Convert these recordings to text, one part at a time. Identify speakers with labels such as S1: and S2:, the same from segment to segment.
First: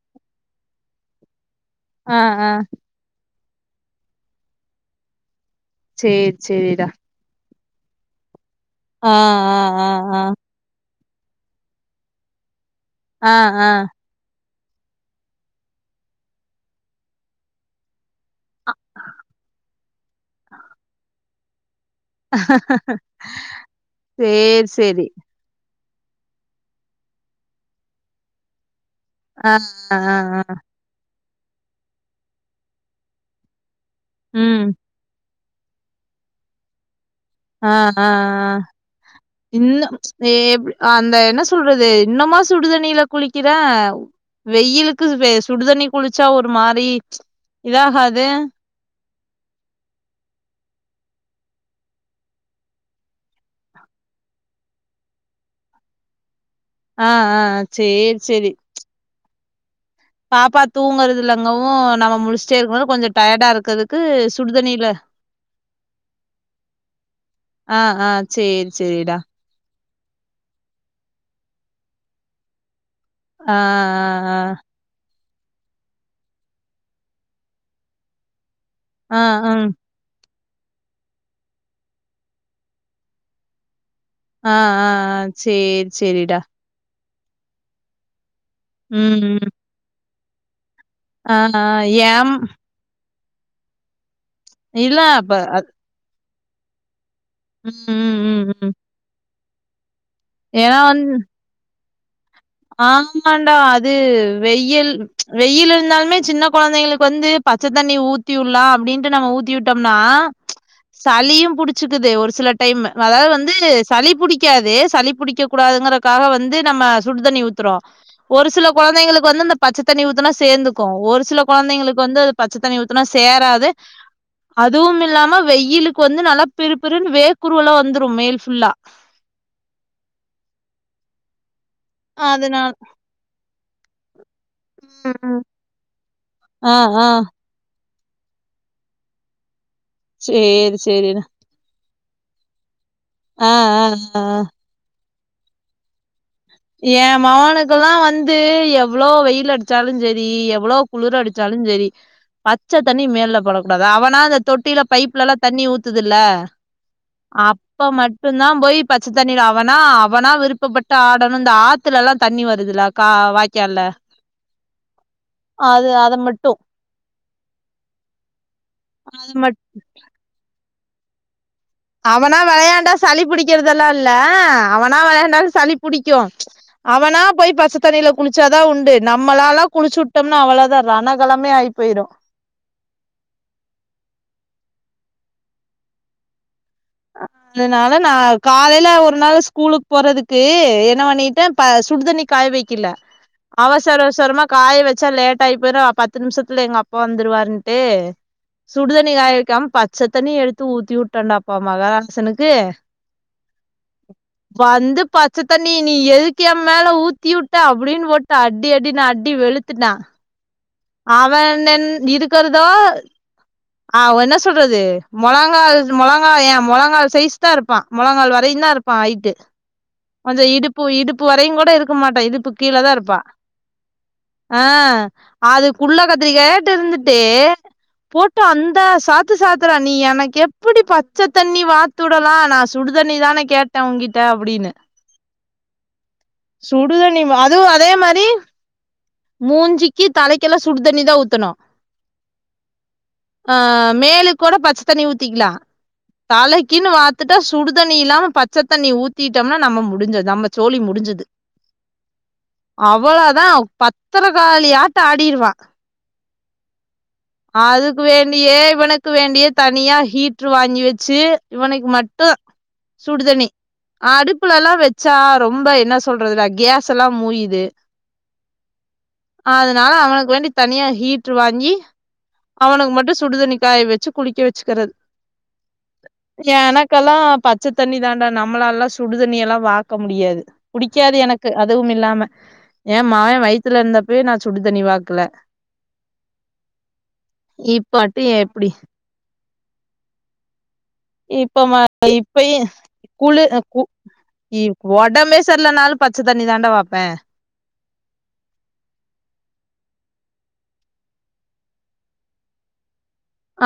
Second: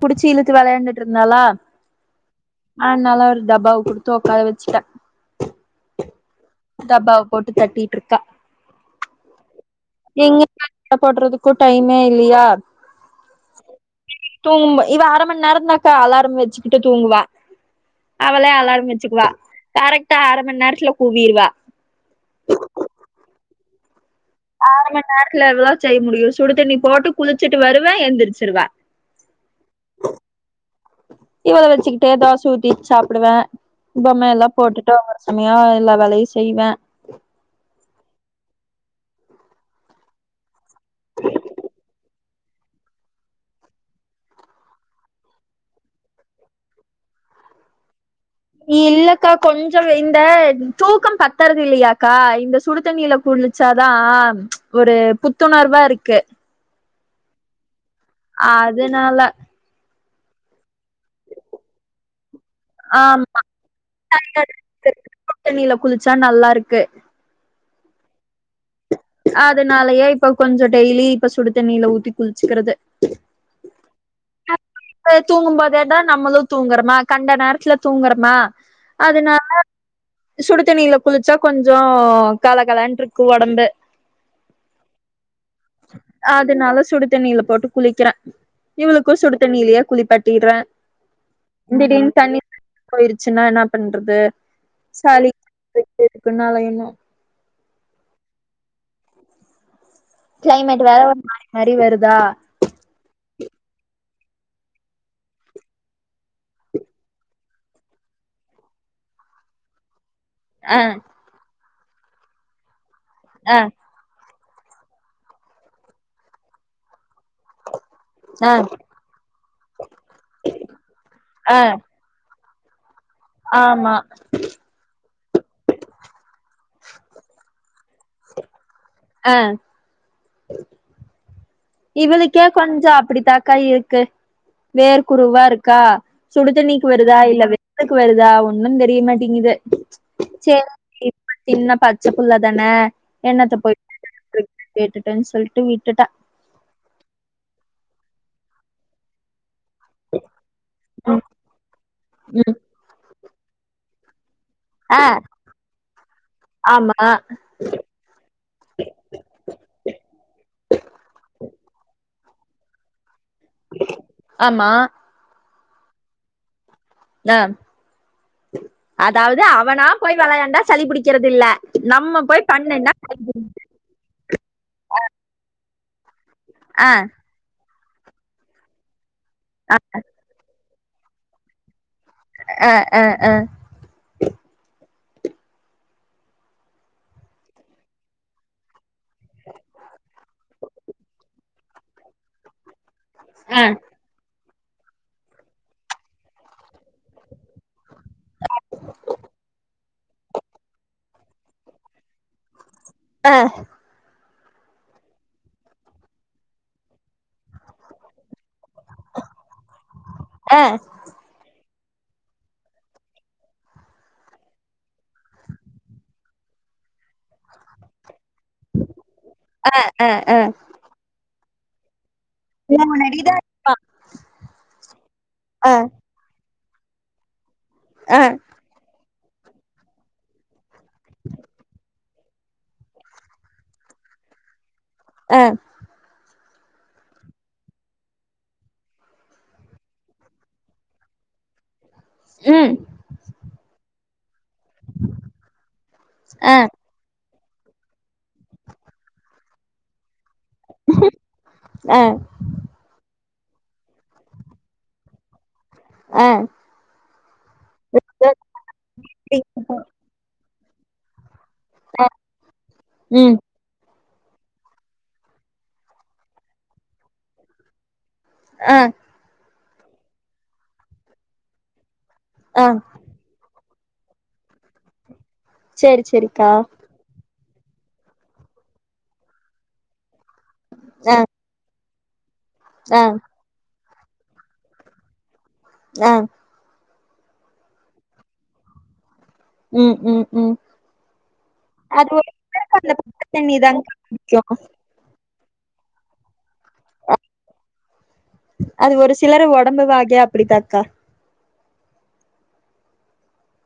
S1: புடிச்சி இழுத்து வெளையாண்டு இருந்தாளா
S2: ஆ ஆ
S1: டப்பாவ குடுத்து ஒக்கார வச்சுட்டே-
S2: சேரி சேரிடா
S1: போ தட்டிட்டு இருக்கா
S2: ஆ ஆ ஆ ஆஹ்
S1: அட்ட போடுறதுக்கும் டைமே இல்லையா
S2: ஆ ஆ ஆ
S1: தூங்கும்போ இவ அர மண் நேரந்தாக்கா அலாரம் வச்சுக்கிட்டு தூங்குவா அவளே அலாரம் வச்சுக்குவா கரெக்ட்டா அர மண் நேரத்துல கூவிடுவா
S2: அஹ ஹ ஹ
S1: [unintelligible] எவ்ளோ செய்ய முடியு சுடு தண்ணி போட்டு குளிச்சுட்டு வருவ எந்திரிச்சுருவ
S2: ஆஹ் ஆ ஆ
S1: இவ்வள வச்சுக்கிட்டே தோச ஊத்தி சாப்டுவ [unintelligible] மேல
S2: ம்
S1: போட்டுட்டுதா வரே செமையா எல்லா வேலையு செய்வே
S2: ஆஹ் ஆஹ் இன்ன எ அந்த என்ன சொல்றது இன்னுமா சுடுதண்ணில குளிக்கிற வெயிலுக்கு சுடுதண்ணி குளிச்சா ஒரு மாரி இதாகது
S1: இல்ல அக்கா கொஞ்சம் இந்த தூக்கம் பத்துறதில்லையாக்கா இந்த சுடுதண்ணியில குளிச்சாதா ஒரு புத்துணர்வாருக்கு
S2: ஆஹ் ஆஹ்
S1: ஆதனால
S2: பாப்பத் தூங்கற்துல அங்கவு நம்ம முலுஸ்டே [unintelligible] கொஞ்சோ
S1: ஆமா
S2: டயடா இருக்கதுக்கு சுடுதண்ணில
S1: தண்ணில குளிச்சா நல்லா இருக்கு
S2: ஆஹ் ஆஹ் சேரி செரிடா
S1: னாலயே இப்ப கொஞ்சோ டெய்லி இப்ப சுடு தண்ணில ஊத்தி குள்ச்சுக்கறது
S2: ஆஹ் ஆஹ் ஆஹ்
S1: [unintelligible] தூங்கும் போதே தா நம்மளு தூங்கறமா கண்ட நேரத்துல தூங்கறமா
S2: ஆ
S1: அதுனால
S2: ஆ ம்
S1: சுடுதண்ணில குளிச்சா கொஞ்சோ கல கலன்ருக்கு ஒடம்பு
S2: ஆஹ் ஆஹ் ஆஹ் சேர் சேரிடா
S1: தண்ணில போட்டு குளிக்கறே
S2: உம் உம்
S1: துலயே குளிப்பாட்டிட்றே
S2: ஆ, ஆஹ், ஏம்
S1: சின்னா என்ன பண்றது
S2: இல்ல அப்ப அத்
S1: குனால இன்னு
S2: உம் உம் உம் உம்
S1: கிளைமேட் வேற [inaudible] மாரி வரு தா
S2: ஆமாண்டா அது வெயில் வெயில் இருந்தாலுமே சின்ன கொழந்தைங்களுக்கு வந்து பச்ச தண்ணி ஊத்தி உட்லா அப்டின்ட்டு நம்ம ஊத்தி விட்டம்னா
S1: ஆ
S2: சளியு புடி ச்சுக்குது ஒரு சில டைமு அதாவது வந்து
S1: ஆ
S2: சளி புடிக் க்காது சளி புடிக்க கூடாதுங்கறக்காக வந்து நம்ம சுடு தண்ணி ஊத்தறோ ஒரு
S1: ஆ
S2: சில கொழந்தைங்களுக்கு வந்து இந்த பச்ச தண்ணி ஊத்துனா சேந்துக்கு ஒரு சில
S1: ஆ
S2: கொழந்தைங்களுக்கு வந்து பச்ச தண்ணி [unintelligible] துனா சேராது
S1: ஆமா
S2: அதுவுமில்லாம வெய்யிலுக்கு வந்து நல்லா பிரு பிருனு வேர்க்குருவல்லா வந்து [unintelligible] மேல் ஃபுல்லா
S1: ஆ இவளுக்கே
S2: அதனால
S1: கொஞ்சோ அப்படித்தா கை இருக்கு வேர்க்குருவா இருக்கா சுடு
S2: ஆ
S1: தண்ணிக்
S2: ஆ
S1: வருதா இல்ல [unintelligible] வருதா ஒன்னுந்தெரிய மாட்டிங்குது சே
S2: சேரி சேரிடா
S1: [inaudible] சின்ன பச்ச புள்ள தான
S2: ஆ
S1: எண்ணத்த போயி
S2: ஆ ஆ
S1: [inaudible] ப்ரண்ட்ஸ் சொல்ட்டு வட்டுட்டா
S2: எ மவனுக்கெல்லா வந்து எவ்ளோ வெயில் எடுத்து சாலு செரி எவ்ளோ குளிர்
S1: ம்
S2: அடிச்சாலு செரி
S1: ம்
S2: பச்ச தண்ணி மேல போடக்கூடாத அவனாது தொட்டியில
S1: ஆ
S2: பைப்லல்லா தண்ணி ஊத்துதுல்ல
S1: ஆமா
S2: அப்ப மட்டு தா போய் பச்ச தண்ணில அவனா அவனா விருப்பப்பட்ட ஆடு அந்த ஆத்துலக் நல்ல தண்ணி வருதுலா காவ் வாக்கியால்ல
S1: ஆமா
S2: அது அத மட்டு
S1: தா
S2: அது
S1: அதாவ்து
S2: மட்
S1: அவனா போய் வெளையாண்டா சளிபிடிக்கிறது இல்ல நம்ம
S2: அவனா
S1: போய்
S2: வெளையாண்டா
S1: பண்ணுனா
S2: சளி புடிக்கறதுல்லா இல்ல அவனா வெளையாண்டா சளிப் புடிக்கூ
S1: ஆ
S2: அவனா போய் பசத் [unintelligible] தண்ணியில குளிச்சாதா உண்டு நம்மளால குளிச்சுட்டம்ன அவள தா ரனகளமே அயி போயிரோ
S1: அ அ அ
S2: அ அதனால நா காலையில ஒரு நாள் ஸ்கூலுக்கு போறதுக்கு என்ன பண்ணிட்டேன் ப சுடுதண்ணி காய வெக்கல அவசர சொர்மா காய வெச்சா லேட் ஆயி போயிரோ அ பத்து நிமிஷத்தில எங்க அப்பா வந்துருவருன்ட்டு சுடுதண்னி காய வெக்கமா பச்ச தண்ணி எடுத்து ஊத்தி உட் டனப் இப்போ மகாராசனுக்கு
S1: அ
S2: வந்து பச்சத்தண்ணி நீ எதுக் ஏ மேல ஊத்தி வுட்ட அப்புடின் போட்டு அடி அடி நா அடி வெளுத்துட்ட
S1: ஆ
S2: அவனன் இங்க இருக்கறதா அவ என்ன சொல்றது முளங்கால் முளங்காய் ஏன் முளங்கா சைஸ் தான் இருப்பான் முளங்கால் வத் [unintelligible] இருப்பா ஐட்டு
S1: ஆ ஆ
S2: கொஞ்ஜோ இடுப்பு இடுப்பு வரையு கூட த இருக்க மாட் இடுப்பு கீழ தா இருப்பா
S1: முன்னாடிதா
S2: ஆ அதுக்குள்ள கத்திரிக்கத் ட் இருந்துட்டே
S1: அ
S2: அந்த சாத்து சாத்துற நீ எனக்கு எப்படி பச்ச தண்ணி வாத்துடுலா நா சுடுதண்ணி தானே கேட்டே உன்கிட்ட அப்புடீன்னு
S1: அ
S2: சுடுதண்ணி அதுவும் அதே மாறி மூஞ்சிக்கு தலைக்கெல்ல சுடுதண்ணி தான் ஊத்தனு
S1: ம்
S2: மேலுக் கொட பச்ச தண்ணி ஊத்திக்லா
S1: ஆ
S2: தளைக்கின்னு வா த்துட்டா சுடுதண்ணி இல்லாம பச்ச தண்ணி ஊத்திட்டம்னா நம்ம முடிஞ்சது நம்ம சோழி முடிஞ்சுது
S1: அ
S2: அவளதான் பத்திரக்காளி ஆட்டம் ஆடிருவா
S1: அ
S2: அதுக்கு வேண்டியே இவனுக்கு வேண்டியே தனியா ஹீட் சு் வாங்கி வச்சு இவனுக்கு மட்டு
S1: ம்
S2: சுடுதண்ணி அடுப்புலலாம் வெச்சா ரொம்ப என்ன சொல்றது நா கேஸல்லாம் மூயுது
S1: அ
S2: அதனால அவனுக்கு வேண்டி தனியா ஹீட்ரு வாங்கி
S1: ஆ
S2: அவனுக்கு மட்டு சுடுதண்ணி காய வெச்சு குளிக்க வெச்சுக்கறது
S1: சேரி சேரிக்கா
S2: எனக்கெல்லா பத் பச்ச தண்ணி தாண்டா நம்மளல்லாம் சுடுதண்ணியெல்லா வாக முடியாது புடிக்காது
S1: ஆ
S2: எனக்கு அ அதுவுமில்லாமா
S1: ஆ
S2: ஏன் மா வயித்துலருந்த ப்பவே நா சுடு தண்ணி வாக்ல
S1: ஆ
S2: இப்பாட்டு ஏ எப்டி
S1: ம் ம் ம்
S2: இப்போ வ
S1: அது ஒரு
S2: இப்பயே
S1: சிலருக்கு அந்த பச்ச
S2: குழு
S1: தண்ணி
S2: அ கு
S1: தான்க்கா புடிக்கு
S2: அ ஒடம்பே ல்ல நாலும் பச்சதண்ணி இனி தாண்டா வப்பேன்
S1: அது ஒரு சிலர் உடம்பு வாகே அப்டித்தகா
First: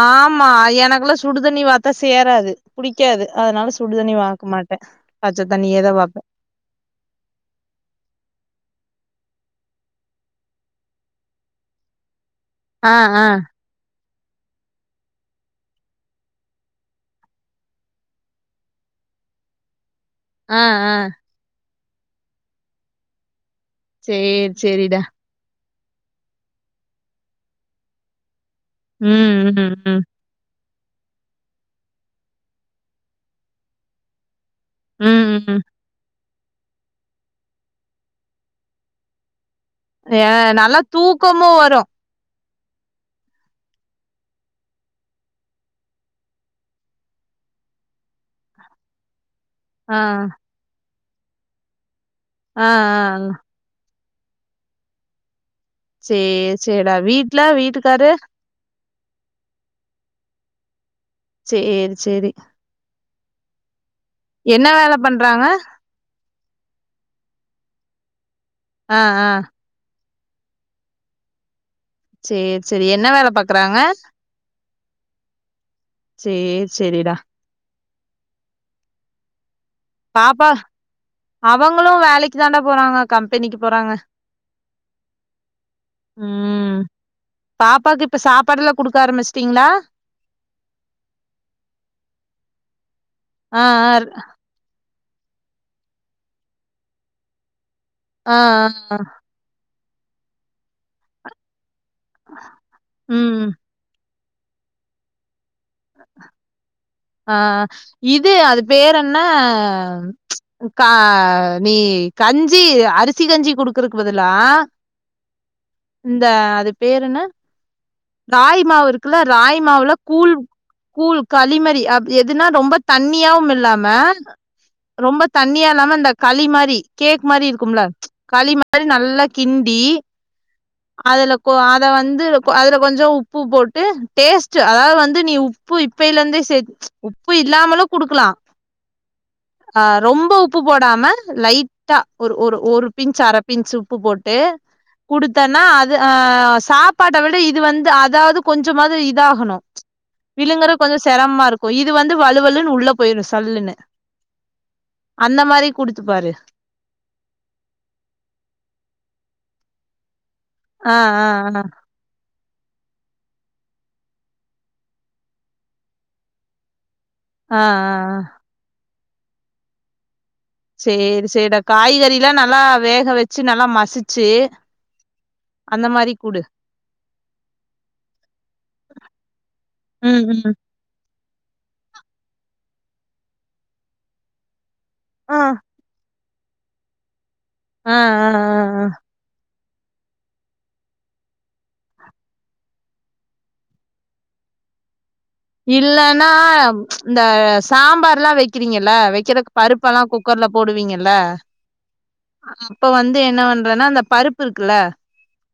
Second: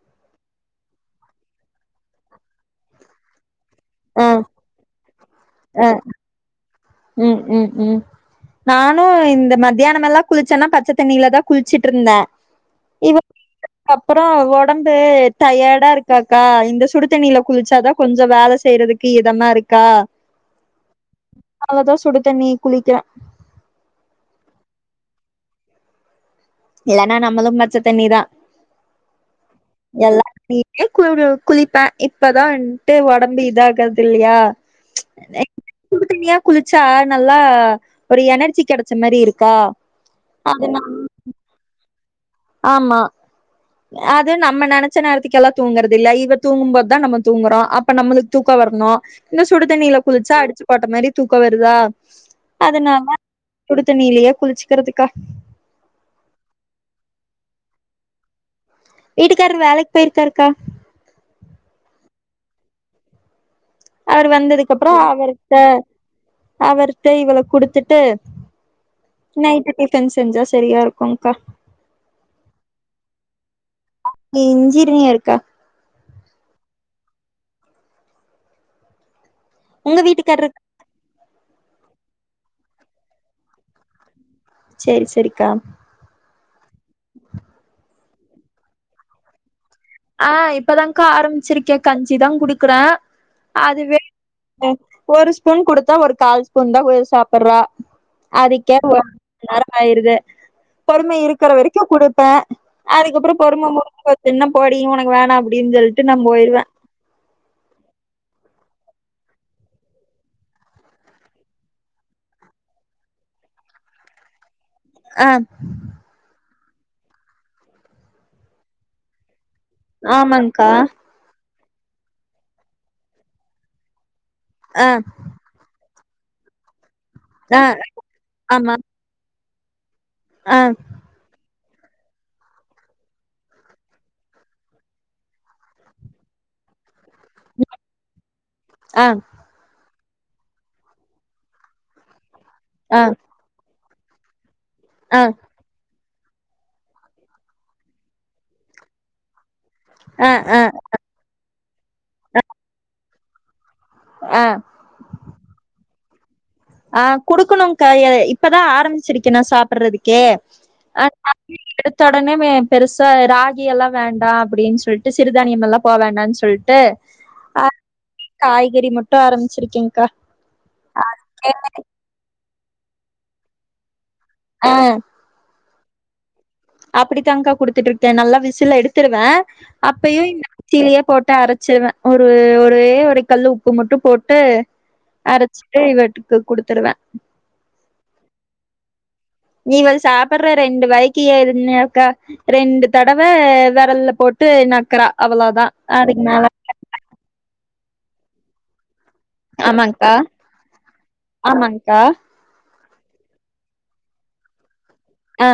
S2: ஆமா எனக்லா சுடுதண்ணி வாத்தா சேராது புடிக்காது அதனால சூடதண்ணி
S1: ஆ
S2: வாக்க மாட்டன் பச்ச
S1: ஆ
S2: தண்ணியேதா வாப்ப
S1: ம் ம் ம் நானு இந்த மத்தியானமெல்லா குளிச்சன்னா பச்ச தண்ணில தான் குளிச்சிட்ருந்த
S2: ஆ ஆ
S1: அப்பறோ ஒடம்பு டயர்டா இருக்காக்கா இந்த சுடுதண்ணியில குளிச்சாதா கொஞ்ச வேல செய்யறதுக்கு இதமா இருக்கா
S2: ஆ ஆ
S1: அதுநாலதான் சுடு தண்ணி குளிக்கான்
S2: செரி செரிடா
S1: இல்லன்னா நம்மளும் பச்ச தண்ணிதா
S2: ம் ம் ம்
S1: ஏ [unintelligible] குளிப்பே இப்பதா வன்ட்டு உடம்பு இதாகறது இல்லியா
S2: ம் ம்
S1: குளிச்சா நல்லா ஒரு எனர்ஜி கடைச்ச மாரி இருக்
S2: [unintelligible] நல்லா தூக்கமு வரோ
S1: ஆமா அது நம்ம நனைச்ச நேரத்துக்கெல்லா தூங்குறது இல்ல இவ தூங்கும்போதுதா நம்ம தூங்குறோ அப்ப நம்மளுக்கு தூக்க வர்ணோ என்ன சுடு
S2: ஆ
S1: தண்ணில குளிச்சா அடிச்சு போட்ட மாரி தூக்கோ வருதா
S2: ஆ ஆ
S1: தண்ணிலியே குளிச்சுக்கிறதுக்கா
S2: சேரி செரிட வீட்லா வீட்டுக்காரு
S1: வீட்டுக்காராரு வேலைக்கு போய்யிருக்காருக்கா
S2: செரி செரி
S1: அவரு வந்ததுக்கு அப்றோ
S2: வேல பண்றாங்க
S1: அவர்ட அவர்ட இவள குடுத்துட்டு
S2: ஆ ஆ
S1: க்கன் செஞ்சா சரியா இருக்கோங் கா
S2: சேரி செரி என்ன வேல பாக்குறாங்க
S1: னீயர் கா
S2: சேர் செரிடா
S1: உங்க வீட்டுகாரரு
S2: பாப்பா அவங்களு வேலைக்கு தாண்டா போறாங்க கம்பெனிக்கு போறாங்க
S1: செரி செரிக்கா
S2: ம் பாப்பாக்கு இப்போ சாப்பாடு எல்லா குடுக்க ஆரம்பிச்சட்டீங்களா
S1: ஆ இப்பதான கா ஆரம்பிச்சிருக்கே கஞ்சிதா குடுக்குறே
S2: ஆ ஆ
S1: அதுவே ஒரு ஸ்பூன் குடுத்தா ஒரு கால் ஸ்பூன் தா ஓ ஏ சாப்புட்றா
S2: ஆ ஆ
S1: அதுக்கே [unintelligible] நேர ஆய்டுது பொறுமை இருக்கிற வரைக் குடுப்பே அதுக்கப்றோ
S2: ம்
S1: பொறும முடிஞ்சு போ என்ன போடி உனக்கு வேணா அப் [unintelligible] நா போய்டுவேன்
S2: ஆ இது அது பேர் என்ன கா நீ கஞ்சி அரிசி கஞ்சி குடுக்குறக் பதெல்லா
S1: ஆ
S2: இந்த அது பேர் என்ன ராகி மாவு இருக்குல்ல ராகி மாவ்ல கூழ்
S1: ஆமாங்க்கா
S2: கூல் களி மா அ எதுனா ரொம்ப தண்ணியாவும் இல்லாம
S1: ஆ
S2: ரொம்ப தண்ணியா இல்லாம இந்த களி மாறி கேக் மாதிரி
S1: ஆ
S2: இருக்கும்லா களி மாதிரி நல்லா கிண்டி
S1: அ
S2: அதுல அத வந்து அதுல கொஞ்சோ உப்பு போட்டு டேஸ்ட்ட் அதாவ வந்து நீ உப்பு இப்பல இருந்தே உப்பு இல்லாமலும் குடுக்கலாம்
S1: ஆ
S2: ஆ ரொம்ப உப்பு போடாம லைட்டா ஒரு ஒரு ஒரு
S1: ஆ
S2: பிஞ்ச்அரை பிஞ்ச் உப்பு போட்டு
S1: ஆ
S2: குடுத்தன்னா அது ஆ சாப்பாட்ட விட இது வந்து அதாவது கொஞ்சமாது இதாகணு
S1: ஆ ஆ
S2: விழுங்கறப் கொஞ்சோ சிரமா இருக்கு இது வந்து வலுவலுன்னு உள்ள போய்ரு சல்லுன்னு
S1: அ
S2: அந்த மாதிரி குடுத்துப்பாரு
S1: குடுக்கணு கா இப்பதா ஆரம்பிச்சிருக்கே நா சாப்பிடுறதுக்கே
S2: ஆ ஆ
S1: [unintelligible]
S2: ஆ
S1: எடுத்தொடனுமே பெருசா ராகி எல்லாம் வேண்டா அப்படீன்னசொல்ட்டு சிறுதானியம் எல்லாம்போ வேண்டான் சொல்ட்டு
S2: ஆ ஆ
S1: ட்டா ஆரம்பமிச்சிருக்கீங்க்கா
S2: சேரி செய்ற ‌காய்கறி லா நல்லா வேக வச்சு நல்லா மசிச்
S1: ஆ
S2: அந்த மாரி குடு
S1: அப்படித்தான்கா குடுத்துட்டு இருக்கேன் நல்லா விசில் எடுத்துிருவேன்
S2: ம்
S1: அப்பயும்
S2: ம்
S1: மிக்சிலையே போட்டு அரைச்சிருவேன் ஒரு ஒரே ஒரு கல்லு உப்பு மட்டு போட்டு
S2: ஆ
S1: அரச்சிட்டு இது ஒரு ட்ரிப் த்து குடுத்துருவேன்
S2: ஆ ஆ ஆ ஆ
S1: இவள் சாப்படற ரெண்டு வாய்க்கு என்னாக்கா ரெண்டு தடவ வெரல்ல போட்டு நக்கறா
S2: இல்லனா இந்த சாம்பார்ல்லாம் வைக்கிறீங்கங்கள வெ க்கிற பருப்பெல்லாம்
S1: ஆமாங்க்கா
S2: குக்கர்ல போடுவீங்கல்ல
S1: ஆமாங்க்கா
S2: இப்ப வந்து என்ன பண்றனா அந்த பருப்பு இருக்குல்ல
S1: ஆ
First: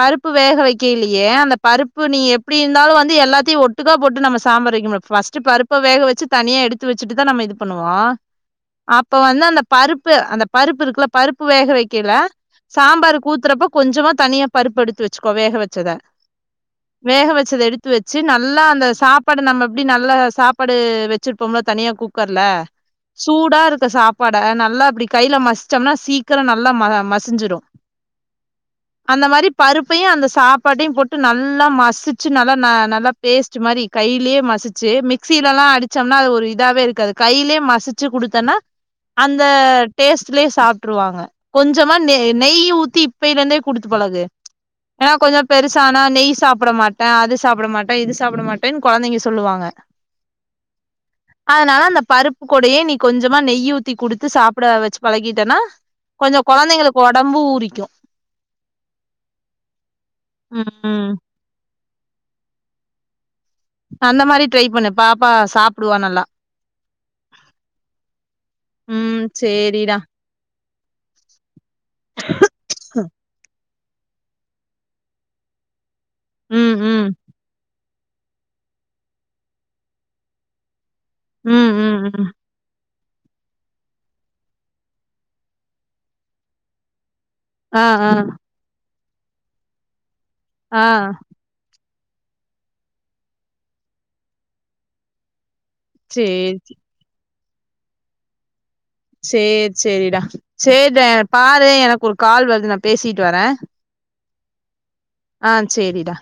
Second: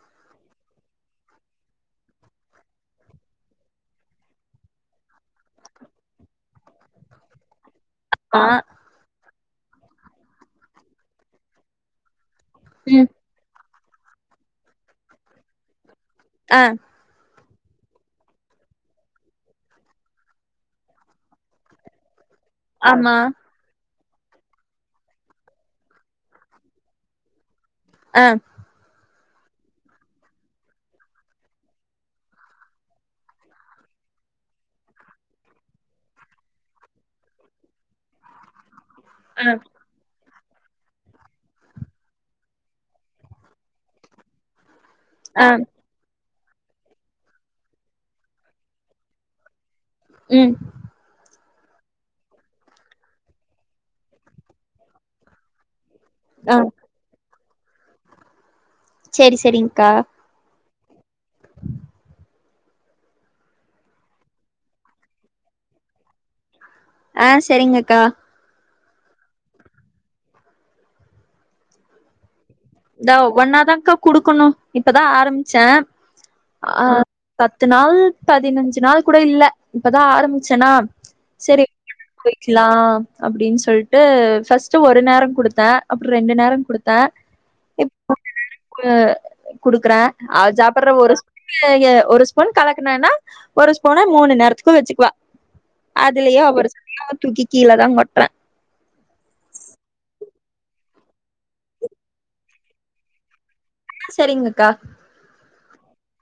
S2: பருப்பு வேக வெக்கேலியே அந்த பருப்பு நீ எப்டி இருந்தாலு வந்து எல்லாத்தையு ஒட்டு டுக்கா போட்டு நம்ம சம்பார் வெக்கமு ஃபஸ்ட் பருப்ப வேக வெச்சு தனியா எடுத்து வெச்சுட்டுதா நம்ம இது பண்ணுவோ
S1: ஆ
S2: அப் இப்ப வந்து அந்த பருப்பு அந்த பருப்பு இருக்குல பருப்பு வேக வெக்கேல
S1: ம்
S2: சாம்பார்க்கு ஊத்தறப்ப கொஞ்சமா தனியா பருப்பு எடுத்து வெச்சுக்கோ வேக வெச்சத
S1: ஆ
S2: வேக வெ ச்சத எடுத்து வச்சு நல் லா அந்த சாப்பாடு நம்ம எப்படி நல்ல சாப்பாடு வச்சிருப்போம்ல தனியா கு க்கர்ல
S1: ஆமா
S2: சூடா இருக்க சாப் பாட நல்லா அப்படி கையில மசிச்சோம்னா சீக்கிரோ நல்லா ம மசிஞ்சிரு
S1: ஆ
S2: அந்த மாரி பருப்பையு அந்த சாப்பாட்டையு போட்டு நல்லா மசிச்சு நல்லா ந நல்லா பேஸ்ட் மாரி கையிலேயே மசிச்சு மிக்சியில எல்லா அடிச்சோம்னா அது ஒரு இதாவே இருக்காது கையிலேயே மசிச்சு குடுத்தேன்னா அந்த
S1: ஆ
S2: டேஸ்ட் ட்லயே சாப்பிட்டுருவாங்க கொஞ்சமா நெ நெய் ஊத்தி இப்பேல இருந்தே குடுத்து பழகு ஏனா
S1: ஆ
S2: கொஞ்சம் பெருசானா நெய் சாப்பிட மாட்டே அது சாப்பிட மாட் டே இது சாப்பிட மாட்டேன்னு கொழந்தைங்க சொல்லுவாங்க
S1: ம்
S2: அதனால அந்த பருப்பு கூடையே நீ கொஞ்சமா நெய் ஊத்தி குடுத்து சாப்பிட வச்சு பழகிட்டேன்னா கொஞ்சம்
S1: ஆ
S2: கொழந்தைங்களுக்கு ஒடம்பு புடிக்கு
S1: செரி சரிங்க்கா
S2: ம் அந்த மாரி ட்ரை பண்ணு பாப்பா சாப்பிடுவா நல்லா
S1: ஆ சரிங்க அக்கா
S2: ம் சேரிடா
S1: அதா ஒவ்வொண்ணாதா க்க குடுக்கணு இப்பதா ஆரம்பிச்சே
S2: ம்
S1: அ
S2: ம்
S1: பத்து நாள் பதினஞ்சு நாள் கூட இல்ல இப்பதா ஆரம்பிச்சன்னா சரி
S2: ம் ம் ம்
S1: போய்கலா அப்படின்னு சொல்லிட்டு ஃபர்ஸ்ட் ஒரு நேரோ குடுத்தா அப்புறோ ரெண்டு நேரோ குடுத்தா
S2: ஆஹ் ஆஹ்
S1: குடுக்குற அவ ஜாப்பர்ர ஒரு [unintelligible] ஒரு ஸ்பூன் கலக்கனன்னா ஒரு ஸ்பூன மூணு நேரத்துக்கு வச்சுக்குவ அதுலயே
S2: சேரி
S1: அவர் சொல்ல தூக்கி கீழ தா கொட்டர
S2: சேரி சேரிடா சேரிடா பாரு எனக்கு ஒரு கால் வருது நா பேசிட்டு வர
S1: சரிங்கக்கா
S2: ஆ சேரிடா